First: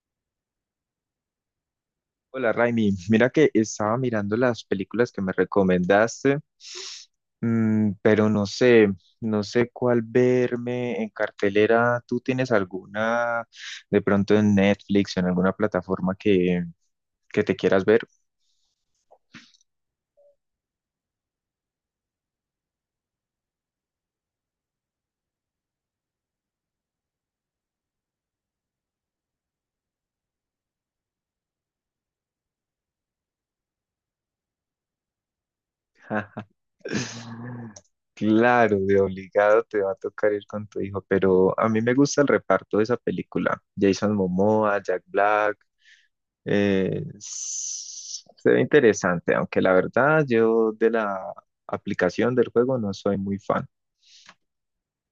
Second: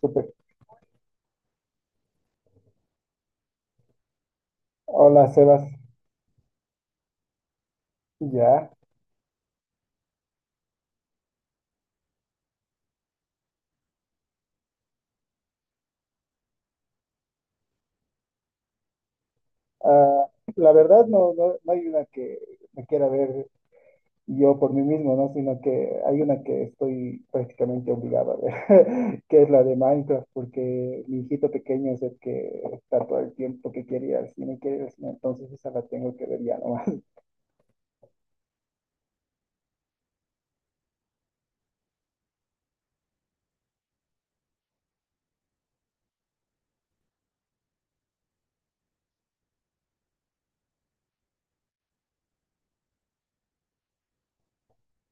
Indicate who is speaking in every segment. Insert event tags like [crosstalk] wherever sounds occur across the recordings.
Speaker 1: Súper.
Speaker 2: Hola Raimi, mira que estaba mirando las películas que
Speaker 1: Hola,
Speaker 2: me
Speaker 1: Sebas.
Speaker 2: recomendaste, pero no
Speaker 1: Ya.
Speaker 2: sé, no sé cuál verme en cartelera. ¿Tú tienes alguna de pronto en Netflix o en alguna plataforma que te quieras ver?
Speaker 1: Ah, la verdad, no, no, no hay una que me quiera ver yo por mí mismo, ¿no? Sino que hay una que estoy prácticamente obligado a ver, [laughs] que es la de Minecraft, porque mi hijito pequeño es el que está todo el tiempo que quiere ir al cine, quiere ir al cine, entonces esa la tengo que ver ya
Speaker 2: [laughs]
Speaker 1: nomás.
Speaker 2: Claro, de obligado te va a tocar ir con tu hijo, pero a mí me gusta el reparto de esa película. Jason Momoa, Jack Black. Se ve interesante, aunque la verdad yo de la aplicación del juego no soy muy fan.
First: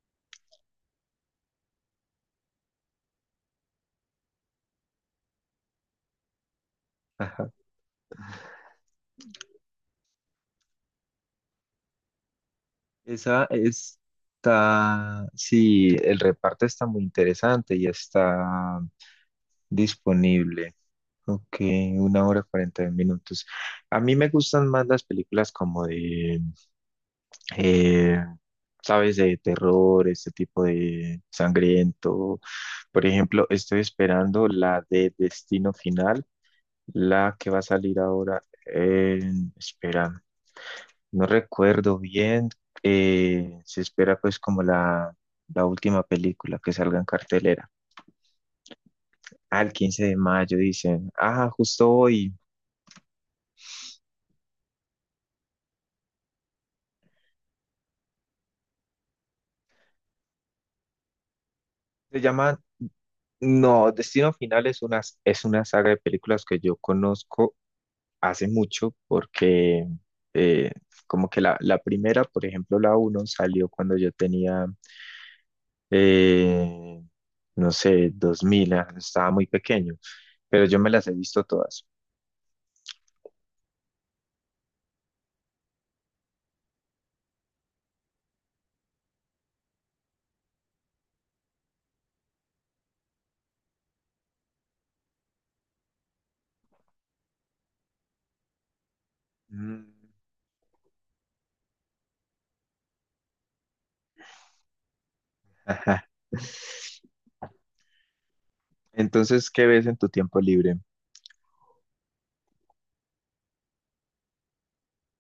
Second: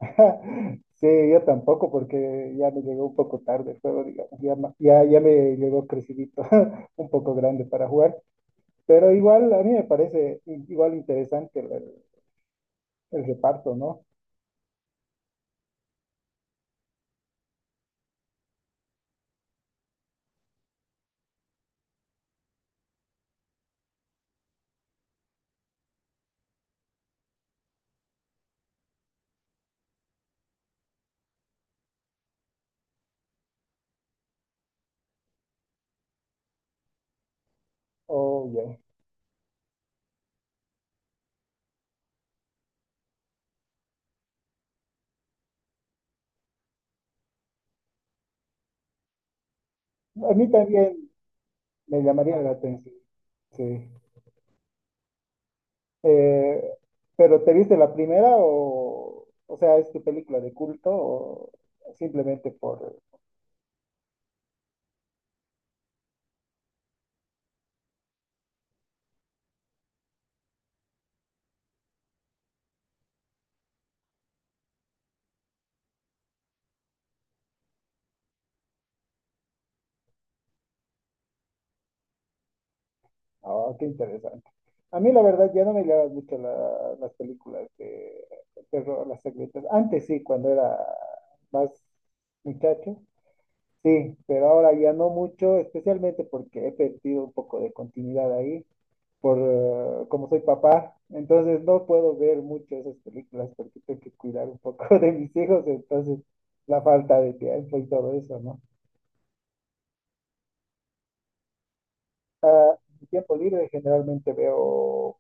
Speaker 1: [laughs] Sí, yo tampoco, porque ya me llegó un poco tarde el juego, digamos. Ya, ya me llegó crecidito, [laughs] un poco
Speaker 2: Ajá.
Speaker 1: grande para jugar. Pero igual, a mí me parece igual interesante el,
Speaker 2: Esa
Speaker 1: reparto, ¿no?
Speaker 2: está, sí, el reparto está muy interesante y está disponible. Ok, una hora cuarenta minutos. A mí me gustan más las películas como eh, sabes, de terror, este tipo de sangriento. Por ejemplo, estoy esperando la de Destino Final. La que va a salir ahora,
Speaker 1: Oh, ya.
Speaker 2: espera, no recuerdo bien, se espera pues como la última película que salga en cartelera. Al 15 de
Speaker 1: A mí
Speaker 2: mayo dicen,
Speaker 1: también
Speaker 2: ah, justo
Speaker 1: me
Speaker 2: hoy.
Speaker 1: llamaría la atención, sí. Eh, pero ¿te viste la primera o sea, es tu película de culto o
Speaker 2: Se
Speaker 1: simplemente
Speaker 2: llama,
Speaker 1: por.
Speaker 2: no, Destino Final es una saga de películas que yo conozco hace mucho porque eh, como que la primera, por ejemplo, la uno salió cuando yo tenía... eh, no sé, 2000, ah, estaba muy pequeño. Pero yo me las he visto todas.
Speaker 1: Ah, qué interesante. A mí la verdad ya no me llaman mucho las películas de terror, las secretas. Antes sí, cuando era más muchacho. Sí, pero ahora ya no mucho, especialmente porque he perdido un poco de continuidad ahí, por
Speaker 2: Mm.
Speaker 1: como soy papá, entonces no puedo ver mucho esas películas porque tengo que cuidar un poco [laughs] de mis hijos,
Speaker 2: Ajá.
Speaker 1: entonces la falta de tiempo y todo eso, ¿no?
Speaker 2: Entonces, ¿qué ves en tu tiempo libre?
Speaker 1: Mi tiempo libre generalmente veo.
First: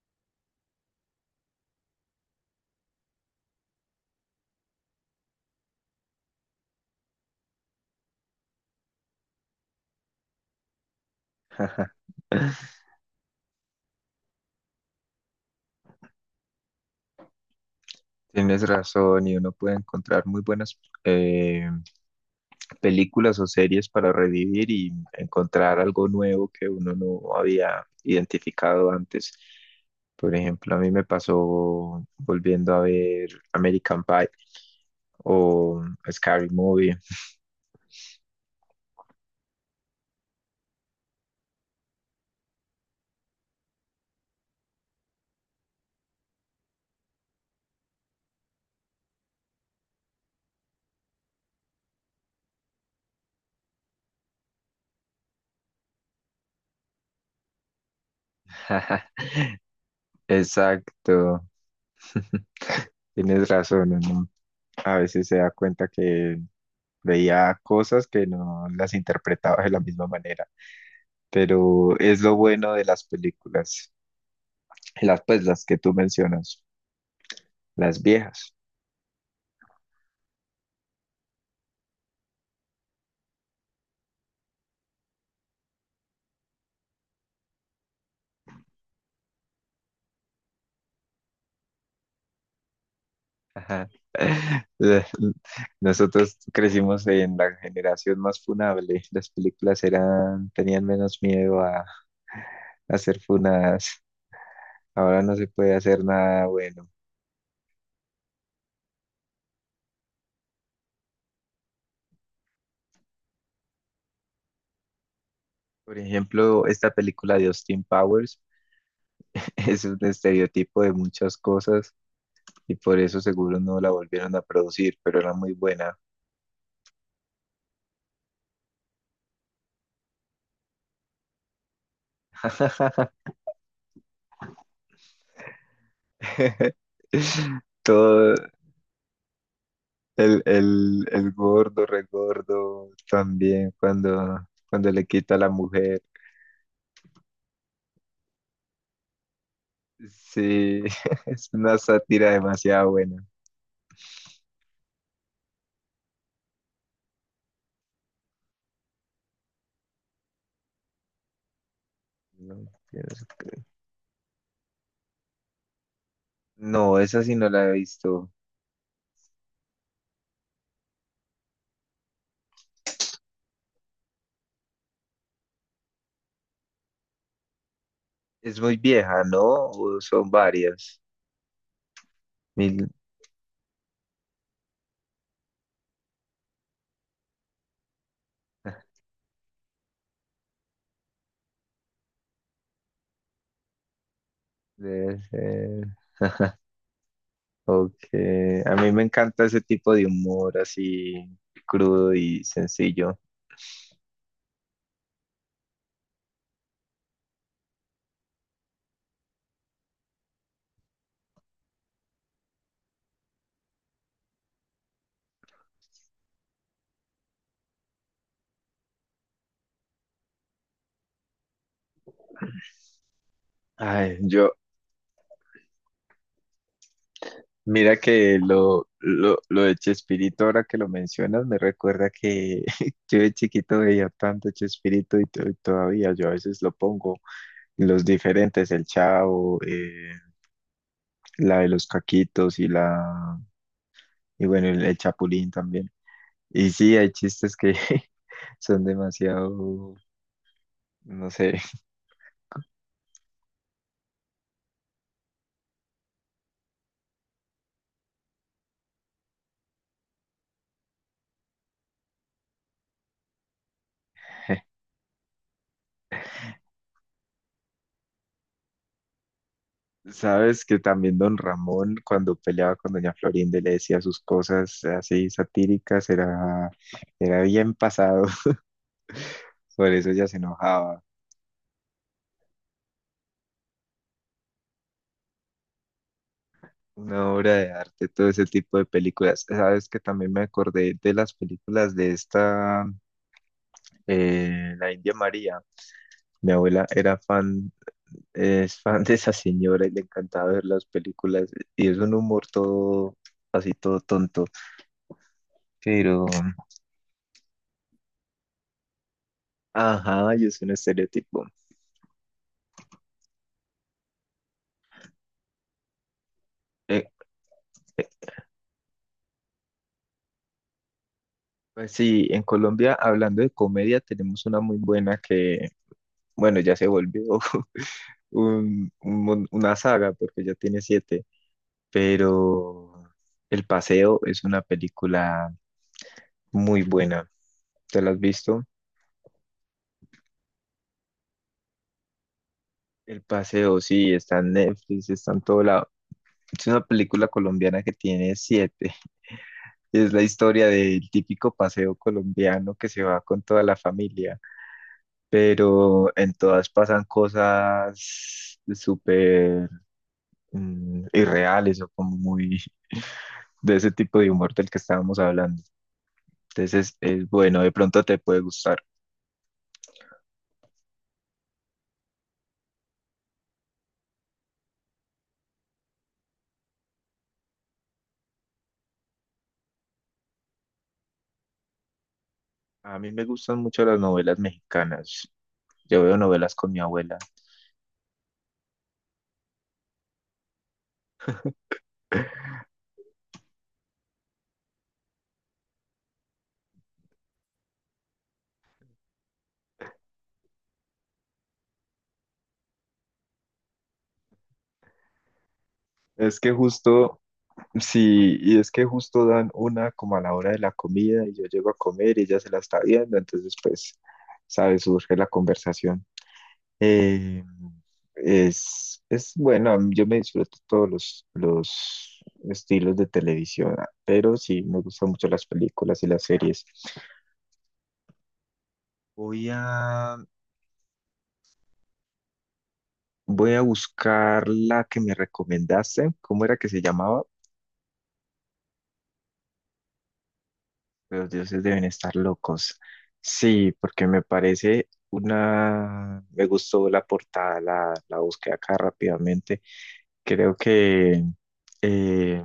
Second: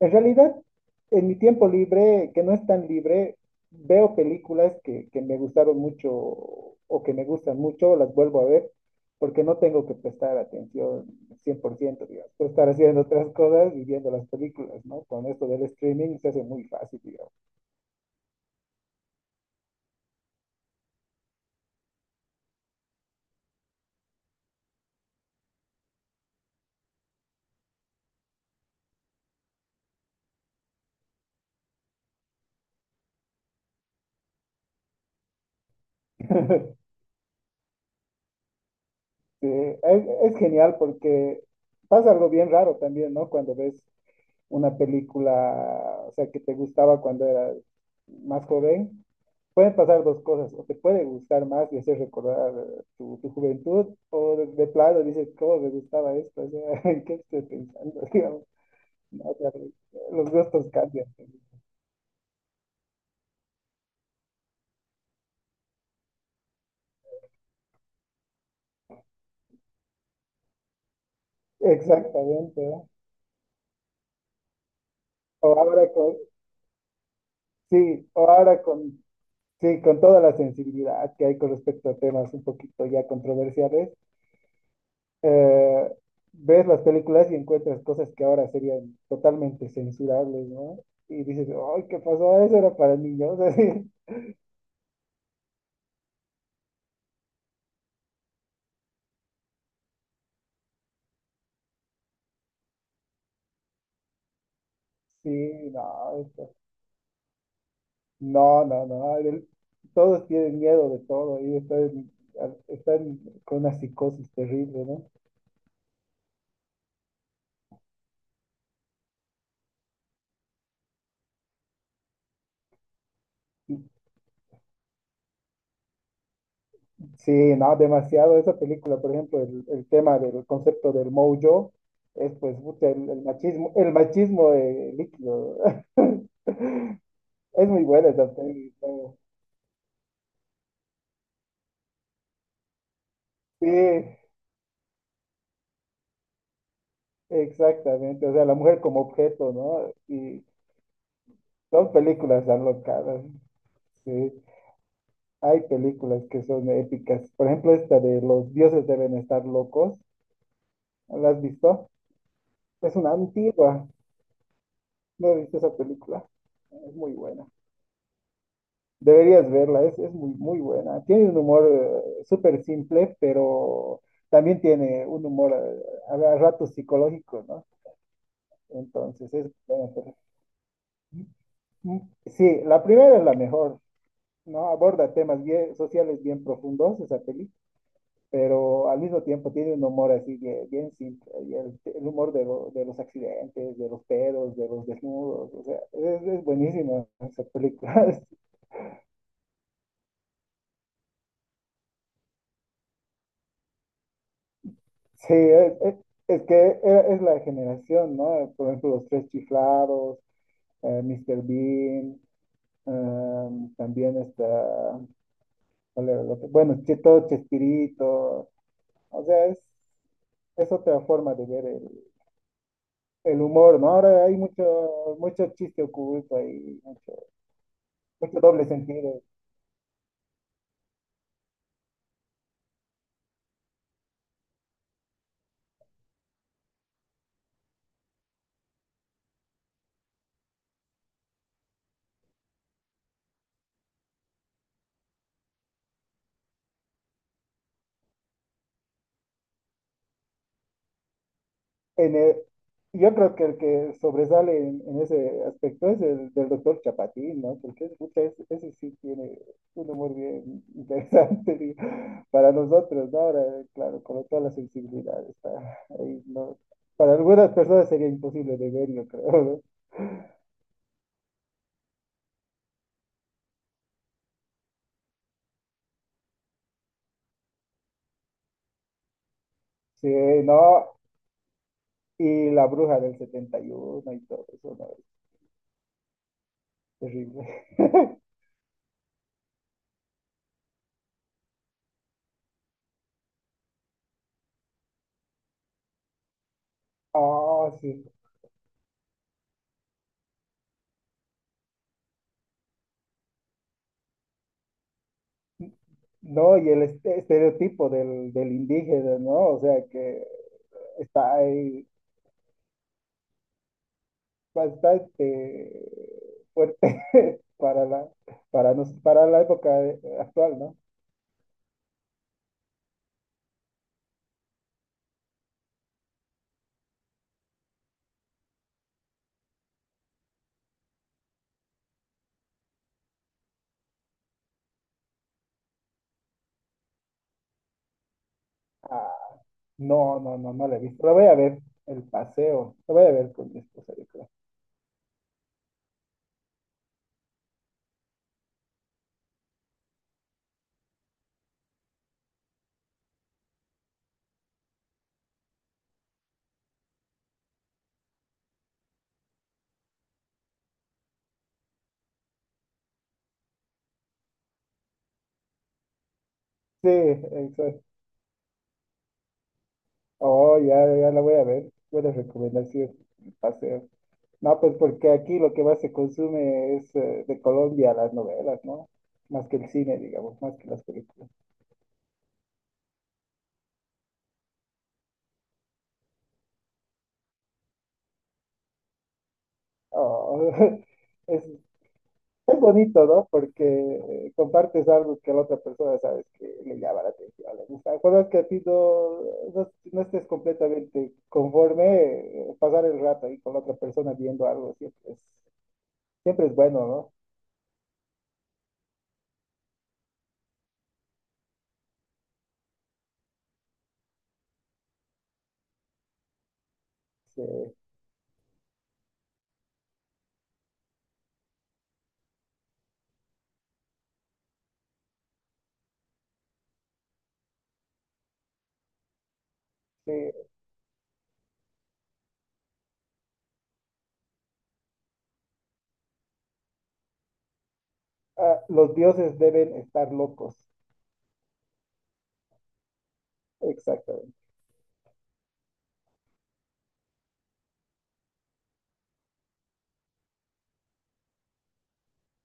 Speaker 1: En realidad, en mi tiempo libre, que no es tan libre, veo películas que me gustaron mucho o que me gustan mucho, las vuelvo a ver, porque no tengo que prestar atención
Speaker 2: Ajá.
Speaker 1: 100%, digamos. Puedo estar haciendo otras cosas y viendo las películas, ¿no? Con esto del streaming se hace muy fácil, digamos.
Speaker 2: Tienes razón, y uno puede encontrar muy buenas eh, películas o series para revivir y encontrar algo nuevo que uno no había identificado antes. Por ejemplo, a mí me pasó volviendo a ver American Pie o Scary
Speaker 1: [laughs]
Speaker 2: Movie.
Speaker 1: Sí, es genial porque pasa algo bien raro también, ¿no? Cuando ves una película, o sea, que te gustaba cuando eras más joven pueden pasar dos cosas, o te puede gustar más y hacer recordar tu juventud, o de plano dices, ¿cómo me gustaba esto? O sea, [laughs] ¿en qué estoy pensando? [laughs] Digamos, no,
Speaker 2: [laughs]
Speaker 1: o sea, los gustos cambian.
Speaker 2: Exacto, tienes razón, uno a veces se da cuenta que veía cosas que no las interpretaba de la misma manera, pero es lo
Speaker 1: Exactamente,
Speaker 2: bueno de
Speaker 1: ¿no?
Speaker 2: las películas, las pues
Speaker 1: O
Speaker 2: las que
Speaker 1: ahora
Speaker 2: tú
Speaker 1: con,
Speaker 2: mencionas, las
Speaker 1: sí, o
Speaker 2: viejas.
Speaker 1: ahora con, sí, con toda la sensibilidad que hay con respecto a temas un poquito ya controversiales, eh, ves las películas y encuentras cosas que ahora serían totalmente censurables, ¿no? Y dices, ¡ay, qué pasó! Eso era para niños.
Speaker 2: Ajá.
Speaker 1: [laughs]
Speaker 2: [laughs] La- Nosotros crecimos en la generación más funable, las películas eran, tenían menos miedo a ser funadas. Ahora no
Speaker 1: Sí,
Speaker 2: se puede hacer
Speaker 1: no,
Speaker 2: nada bueno.
Speaker 1: no, no, no. Todos tienen miedo de todo y están con una psicosis terrible, ¿no?
Speaker 2: Por ejemplo, esta película de Austin Powers [laughs] es un estereotipo de muchas cosas y por eso seguro no la volvieron a producir, pero era muy buena.
Speaker 1: Sí, no, demasiado. Esa película, por ejemplo, el tema del concepto del mojo es pues puta, el,
Speaker 2: [laughs]
Speaker 1: el machismo, el machismo líquido. [laughs] Es muy buena
Speaker 2: Todo
Speaker 1: esa peli, ¿no?
Speaker 2: el gordo, regordo,
Speaker 1: Sí,
Speaker 2: también cuando le quita a la mujer.
Speaker 1: exactamente. O sea, la mujer como objeto, ¿no? Y
Speaker 2: Sí, [laughs] es una
Speaker 1: son
Speaker 2: sátira
Speaker 1: películas tan
Speaker 2: demasiado buena.
Speaker 1: locadas. Sí. Hay películas que son épicas. Por ejemplo, esta de Los Dioses Deben Estar Locos. ¿La has visto?
Speaker 2: No,
Speaker 1: Es una
Speaker 2: tienes-
Speaker 1: antigua. ¿No viste esa película? Es
Speaker 2: no,
Speaker 1: muy
Speaker 2: esa sí
Speaker 1: buena.
Speaker 2: no la he visto.
Speaker 1: Deberías verla, es muy, muy buena. Tiene un humor súper simple, pero también tiene un humor a ratos psicológico, ¿no?
Speaker 2: Es muy vieja,
Speaker 1: Entonces,
Speaker 2: ¿no?
Speaker 1: es buena,
Speaker 2: ¿O
Speaker 1: pero-
Speaker 2: son varias?
Speaker 1: Sí, la
Speaker 2: Mil-
Speaker 1: primera es la mejor, ¿no? Aborda temas bien, sociales bien profundos, esa película. Pero al mismo tiempo tiene un humor así bien, bien simple, y el humor de, de los accidentes, de los pedos, de los
Speaker 2: Debe
Speaker 1: desnudos, o sea,
Speaker 2: ser.
Speaker 1: es buenísima esa
Speaker 2: Ok.
Speaker 1: película. [laughs]
Speaker 2: A mí me encanta ese tipo de humor así crudo y sencillo.
Speaker 1: Sí, es la generación, ¿no? Por ejemplo, Los Tres Chiflados, Mr. Bean, también está, ¿cuál era el otro? Bueno, todo Chespirito, o sea, es otra forma de ver el humor, ¿no?
Speaker 2: Ay,
Speaker 1: Ahora hay
Speaker 2: yo,
Speaker 1: mucho, mucho chiste oculto ahí.
Speaker 2: Mira que
Speaker 1: Mucho doble
Speaker 2: lo,
Speaker 1: sentido.
Speaker 2: lo, lo de Chespirito, ahora que lo mencionas, me recuerda que [laughs] yo de chiquito veía tanto Chespirito y y todavía yo a veces lo pongo. Los diferentes, el Chavo, la de los Caquitos y bueno, el Chapulín también. Y sí, hay chistes que [laughs] son demasiado, no sé.
Speaker 1: En el- yo creo que el que sobresale en ese aspecto es el del doctor Chapatín, ¿no? Porque pucha, ese sí tiene un humor bien interesante [laughs] digo, para nosotros, ¿no? Ahora, claro, con toda la sensibilidad está ahí, ¿no? Para algunas personas sería imposible de ver, yo creo, ¿no?
Speaker 2: Sabes que también Don Ramón, cuando peleaba con Doña Florinda y le decía sus cosas así satíricas, era, era bien pasado, [laughs] por
Speaker 1: Sí,
Speaker 2: eso ella se
Speaker 1: no,
Speaker 2: enojaba.
Speaker 1: y la bruja del 71 y uno y todo eso, ¿no? Es
Speaker 2: Una
Speaker 1: terrible.
Speaker 2: obra de arte,
Speaker 1: [laughs]
Speaker 2: todo ese tipo de películas. Sabes que también me acordé de las películas de la India María. Mi abuela era
Speaker 1: Ah,
Speaker 2: fan,
Speaker 1: sí.
Speaker 2: es fan de esa señora y le encantaba ver las películas. Y es un humor todo, así todo tonto. Pero,
Speaker 1: No, y el estereotipo del indígena, ¿no? O sea, que
Speaker 2: ajá, y es un
Speaker 1: está
Speaker 2: estereotipo.
Speaker 1: ahí bastante fuerte
Speaker 2: Eh,
Speaker 1: [laughs] para
Speaker 2: eh,
Speaker 1: la, para la época actual, ¿no?
Speaker 2: Pues sí, en Colombia, hablando de comedia, tenemos una muy buena que, bueno, ya se volvió [laughs] una saga porque ya tiene siete, pero El Paseo es una película muy buena. ¿Te la has visto?
Speaker 1: Ah, no, no, no, no la he visto. La voy a ver, el paseo. La voy a
Speaker 2: El
Speaker 1: ver con mi
Speaker 2: Paseo,
Speaker 1: esposa, yo
Speaker 2: sí,
Speaker 1: creo.
Speaker 2: está en Netflix, está en todo lado. Es una película colombiana que tiene siete. [laughs] Es la historia del típico paseo colombiano que se va con toda la familia, pero en todas pasan cosas súper, irreales o como muy de ese tipo de humor del que estábamos hablando.
Speaker 1: Sí,
Speaker 2: Entonces es bueno, de
Speaker 1: exacto.
Speaker 2: pronto te puede gustar.
Speaker 1: Oh, ya, ya la voy a ver. Buena recomendación, el paseo. No, pues porque aquí lo que más se consume es de Colombia las novelas, ¿no? Más que el cine, digamos, más que las películas.
Speaker 2: A mí me gustan mucho las novelas mexicanas. Yo veo novelas con mi abuela.
Speaker 1: Oh, [laughs] es, es bonito, ¿no? Porque compartes algo que la otra persona sabes que le llama la atención, le gusta. Cuando que a ti no, no, no estés completamente conforme, pasar el rato ahí con la otra persona viendo algo
Speaker 2: Es
Speaker 1: siempre
Speaker 2: que
Speaker 1: es bueno, ¿no?
Speaker 2: justo, sí, y es que justo dan una como a la hora de la comida y yo llego a comer y ella se la está viendo, entonces pues, sabes, surge la conversación. Eh,
Speaker 1: Sí,
Speaker 2: es bueno, yo me disfruto todos los estilos de televisión, ah, pero sí me gustan mucho las películas y las series. Voy
Speaker 1: sí.
Speaker 2: a, Voy a buscar la que me recomendaste. ¿Cómo era que se llamaba?
Speaker 1: Ah, los dioses deben estar locos,
Speaker 2: Los dioses deben estar locos. Sí, porque me
Speaker 1: exactamente.
Speaker 2: parece una... Me gustó la portada, la busqué acá rápidamente. Creo que eh,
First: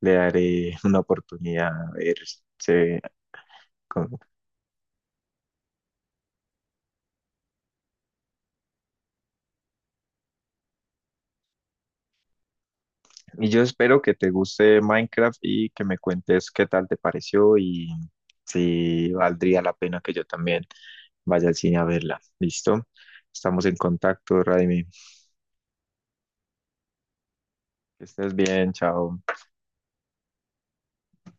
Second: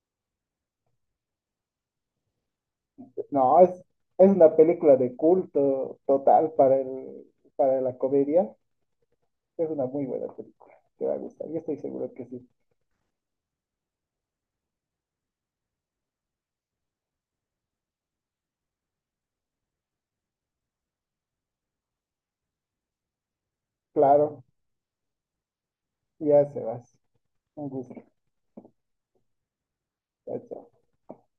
Speaker 2: le daré una oportunidad a ver. se-
Speaker 1: No, es,
Speaker 2: con-
Speaker 1: es una película de culto total para el, para la comedia. Es una muy buena película, te va a gustar, yo estoy seguro que sí.
Speaker 2: Y yo espero que te guste Minecraft y que me cuentes qué tal te pareció y si valdría la pena que yo también vaya al cine a verla. ¿Listo? Estamos en contacto,
Speaker 1: Claro,
Speaker 2: Raimi.
Speaker 1: ya se vas. Un gusto.
Speaker 2: Que estés bien, chao.
Speaker 1: Chao, chao.